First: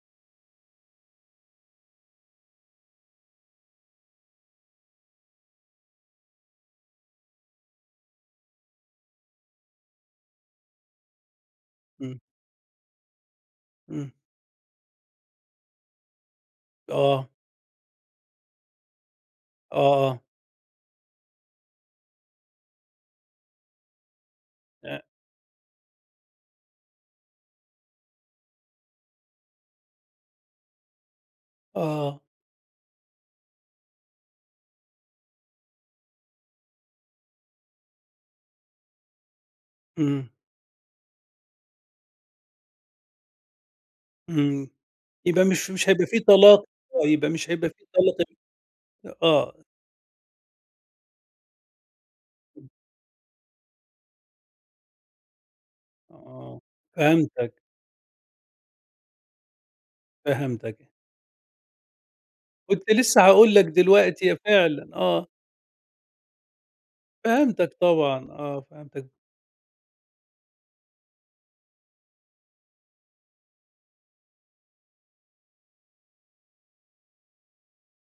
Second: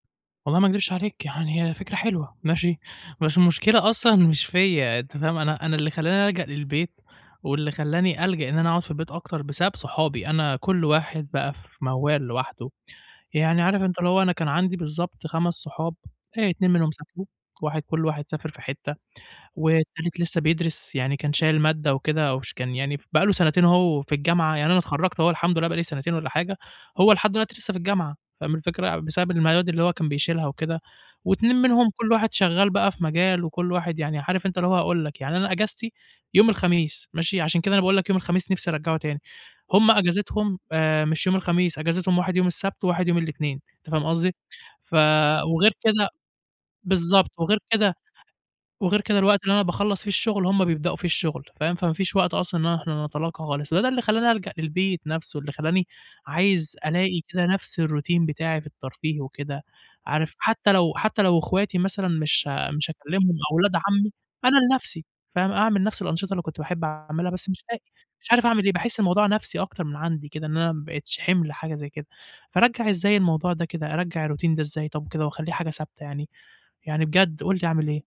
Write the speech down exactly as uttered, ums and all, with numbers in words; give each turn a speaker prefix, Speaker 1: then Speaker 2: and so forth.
Speaker 1: والله ما اكدبش عليك يعني، هي فكرة حلوة، ماشي بس المشكلة أصلًا مش فيّا أنت فاهم؟ أنا أنا اللي خلّاني الجأ للبيت، واللي خلّاني ألجأ إن أنا اقعُد في البيت أكتر بسبب صحابي، أنا كل واحد بقى في
Speaker 2: إمم.
Speaker 1: موال لوحده، يعني عارف أنت اللي
Speaker 2: إمم.
Speaker 1: هو أنا كان عندي بالضبط خمس صحاب آآ، اتنين منهم سافروا،
Speaker 2: آه.
Speaker 1: واحد كل واحد سافر في حتة،
Speaker 2: آه،
Speaker 1: والتالت
Speaker 2: آه.
Speaker 1: لسه بيدرس يعني كان شايل مادة وكده، وش كان يعني ف بقى له سنتين اهو في الجامعة، يعني أنا
Speaker 2: أ
Speaker 1: اتخرّجت اهو الحمد لله بقى لي سنتين والّا حاجة، هو لحد الوقتي لسه في الجامعة فاهم الفكرة؟ يع بسبب المياد اللي هو كان بيشيلها وكده واتنين منهم كل
Speaker 2: آه.
Speaker 1: واحد شغال بقى في مجال وكل واحد يعني عارف أنت اللي هو هاقول لك، يعني أنا أجازتي يوم الخميس ماشي، عشان كده أنا باقول لك يوم الخميس نفسي ارجّعه تاني، هُم
Speaker 2: إمم.
Speaker 1: أجازتهم آآ، مش يوم الخميس، أجازتهم واحد يوم السبت واحد يوم الإتنين أنت فاهم قصدي؟
Speaker 2: إمم،
Speaker 1: ف
Speaker 2: يبقى مش
Speaker 1: وغير
Speaker 2: مش هيبقى
Speaker 1: كده
Speaker 2: في طلّات آه، يبقى
Speaker 1: بالضبط،
Speaker 2: مش
Speaker 1: وغير
Speaker 2: هيبقى في
Speaker 1: كده
Speaker 2: طلّة تانية
Speaker 1: وغير كده
Speaker 2: أ
Speaker 1: الوقت اللي أنا
Speaker 2: آه.
Speaker 1: باخلّص في الشغل هُم بيبدأوا فيه الشغل فاهم؟ فما فيش وقت أصلًا إن احنا نتلاقى خالص، هو ده اللي خلّاني الجأ للبيت نفسه، اللي خلّاني
Speaker 2: آه،
Speaker 1: عايز ألاقي كده
Speaker 2: فهمتك.
Speaker 1: نفس الروتين بتاعي في الترفيه وكده عارف، حتى
Speaker 2: فهمتك.
Speaker 1: لو حتى لو اخواتي مثلًا مش ها مش
Speaker 2: كنت لسه
Speaker 1: هاكلمهم
Speaker 2: هاقول
Speaker 1: أو
Speaker 2: لك
Speaker 1: ولاد عمي
Speaker 2: دلوقتي، يا
Speaker 1: أنا
Speaker 2: فعلًا،
Speaker 1: لنفسي
Speaker 2: آه.
Speaker 1: فاهم، أعمل نفس الأنشطة اللي كنت باحب اعملها بس مش
Speaker 2: فهمتك
Speaker 1: لاقي، مش
Speaker 2: طبعًا
Speaker 1: عارف
Speaker 2: آه،
Speaker 1: اعمل إيه. باحس
Speaker 2: فهمتك.
Speaker 1: الموضوع نفسي أكتر من عندي كده إن أنا ما بقيتش حِمل حاجة زي كده، فارجّع إزاي الموضوع ده كده ارجّع الروتين ده إزاي طب وكده، واخلّيه حاجة ثابتة يعني؟ يعني بجد قُل لي أعمل إيه.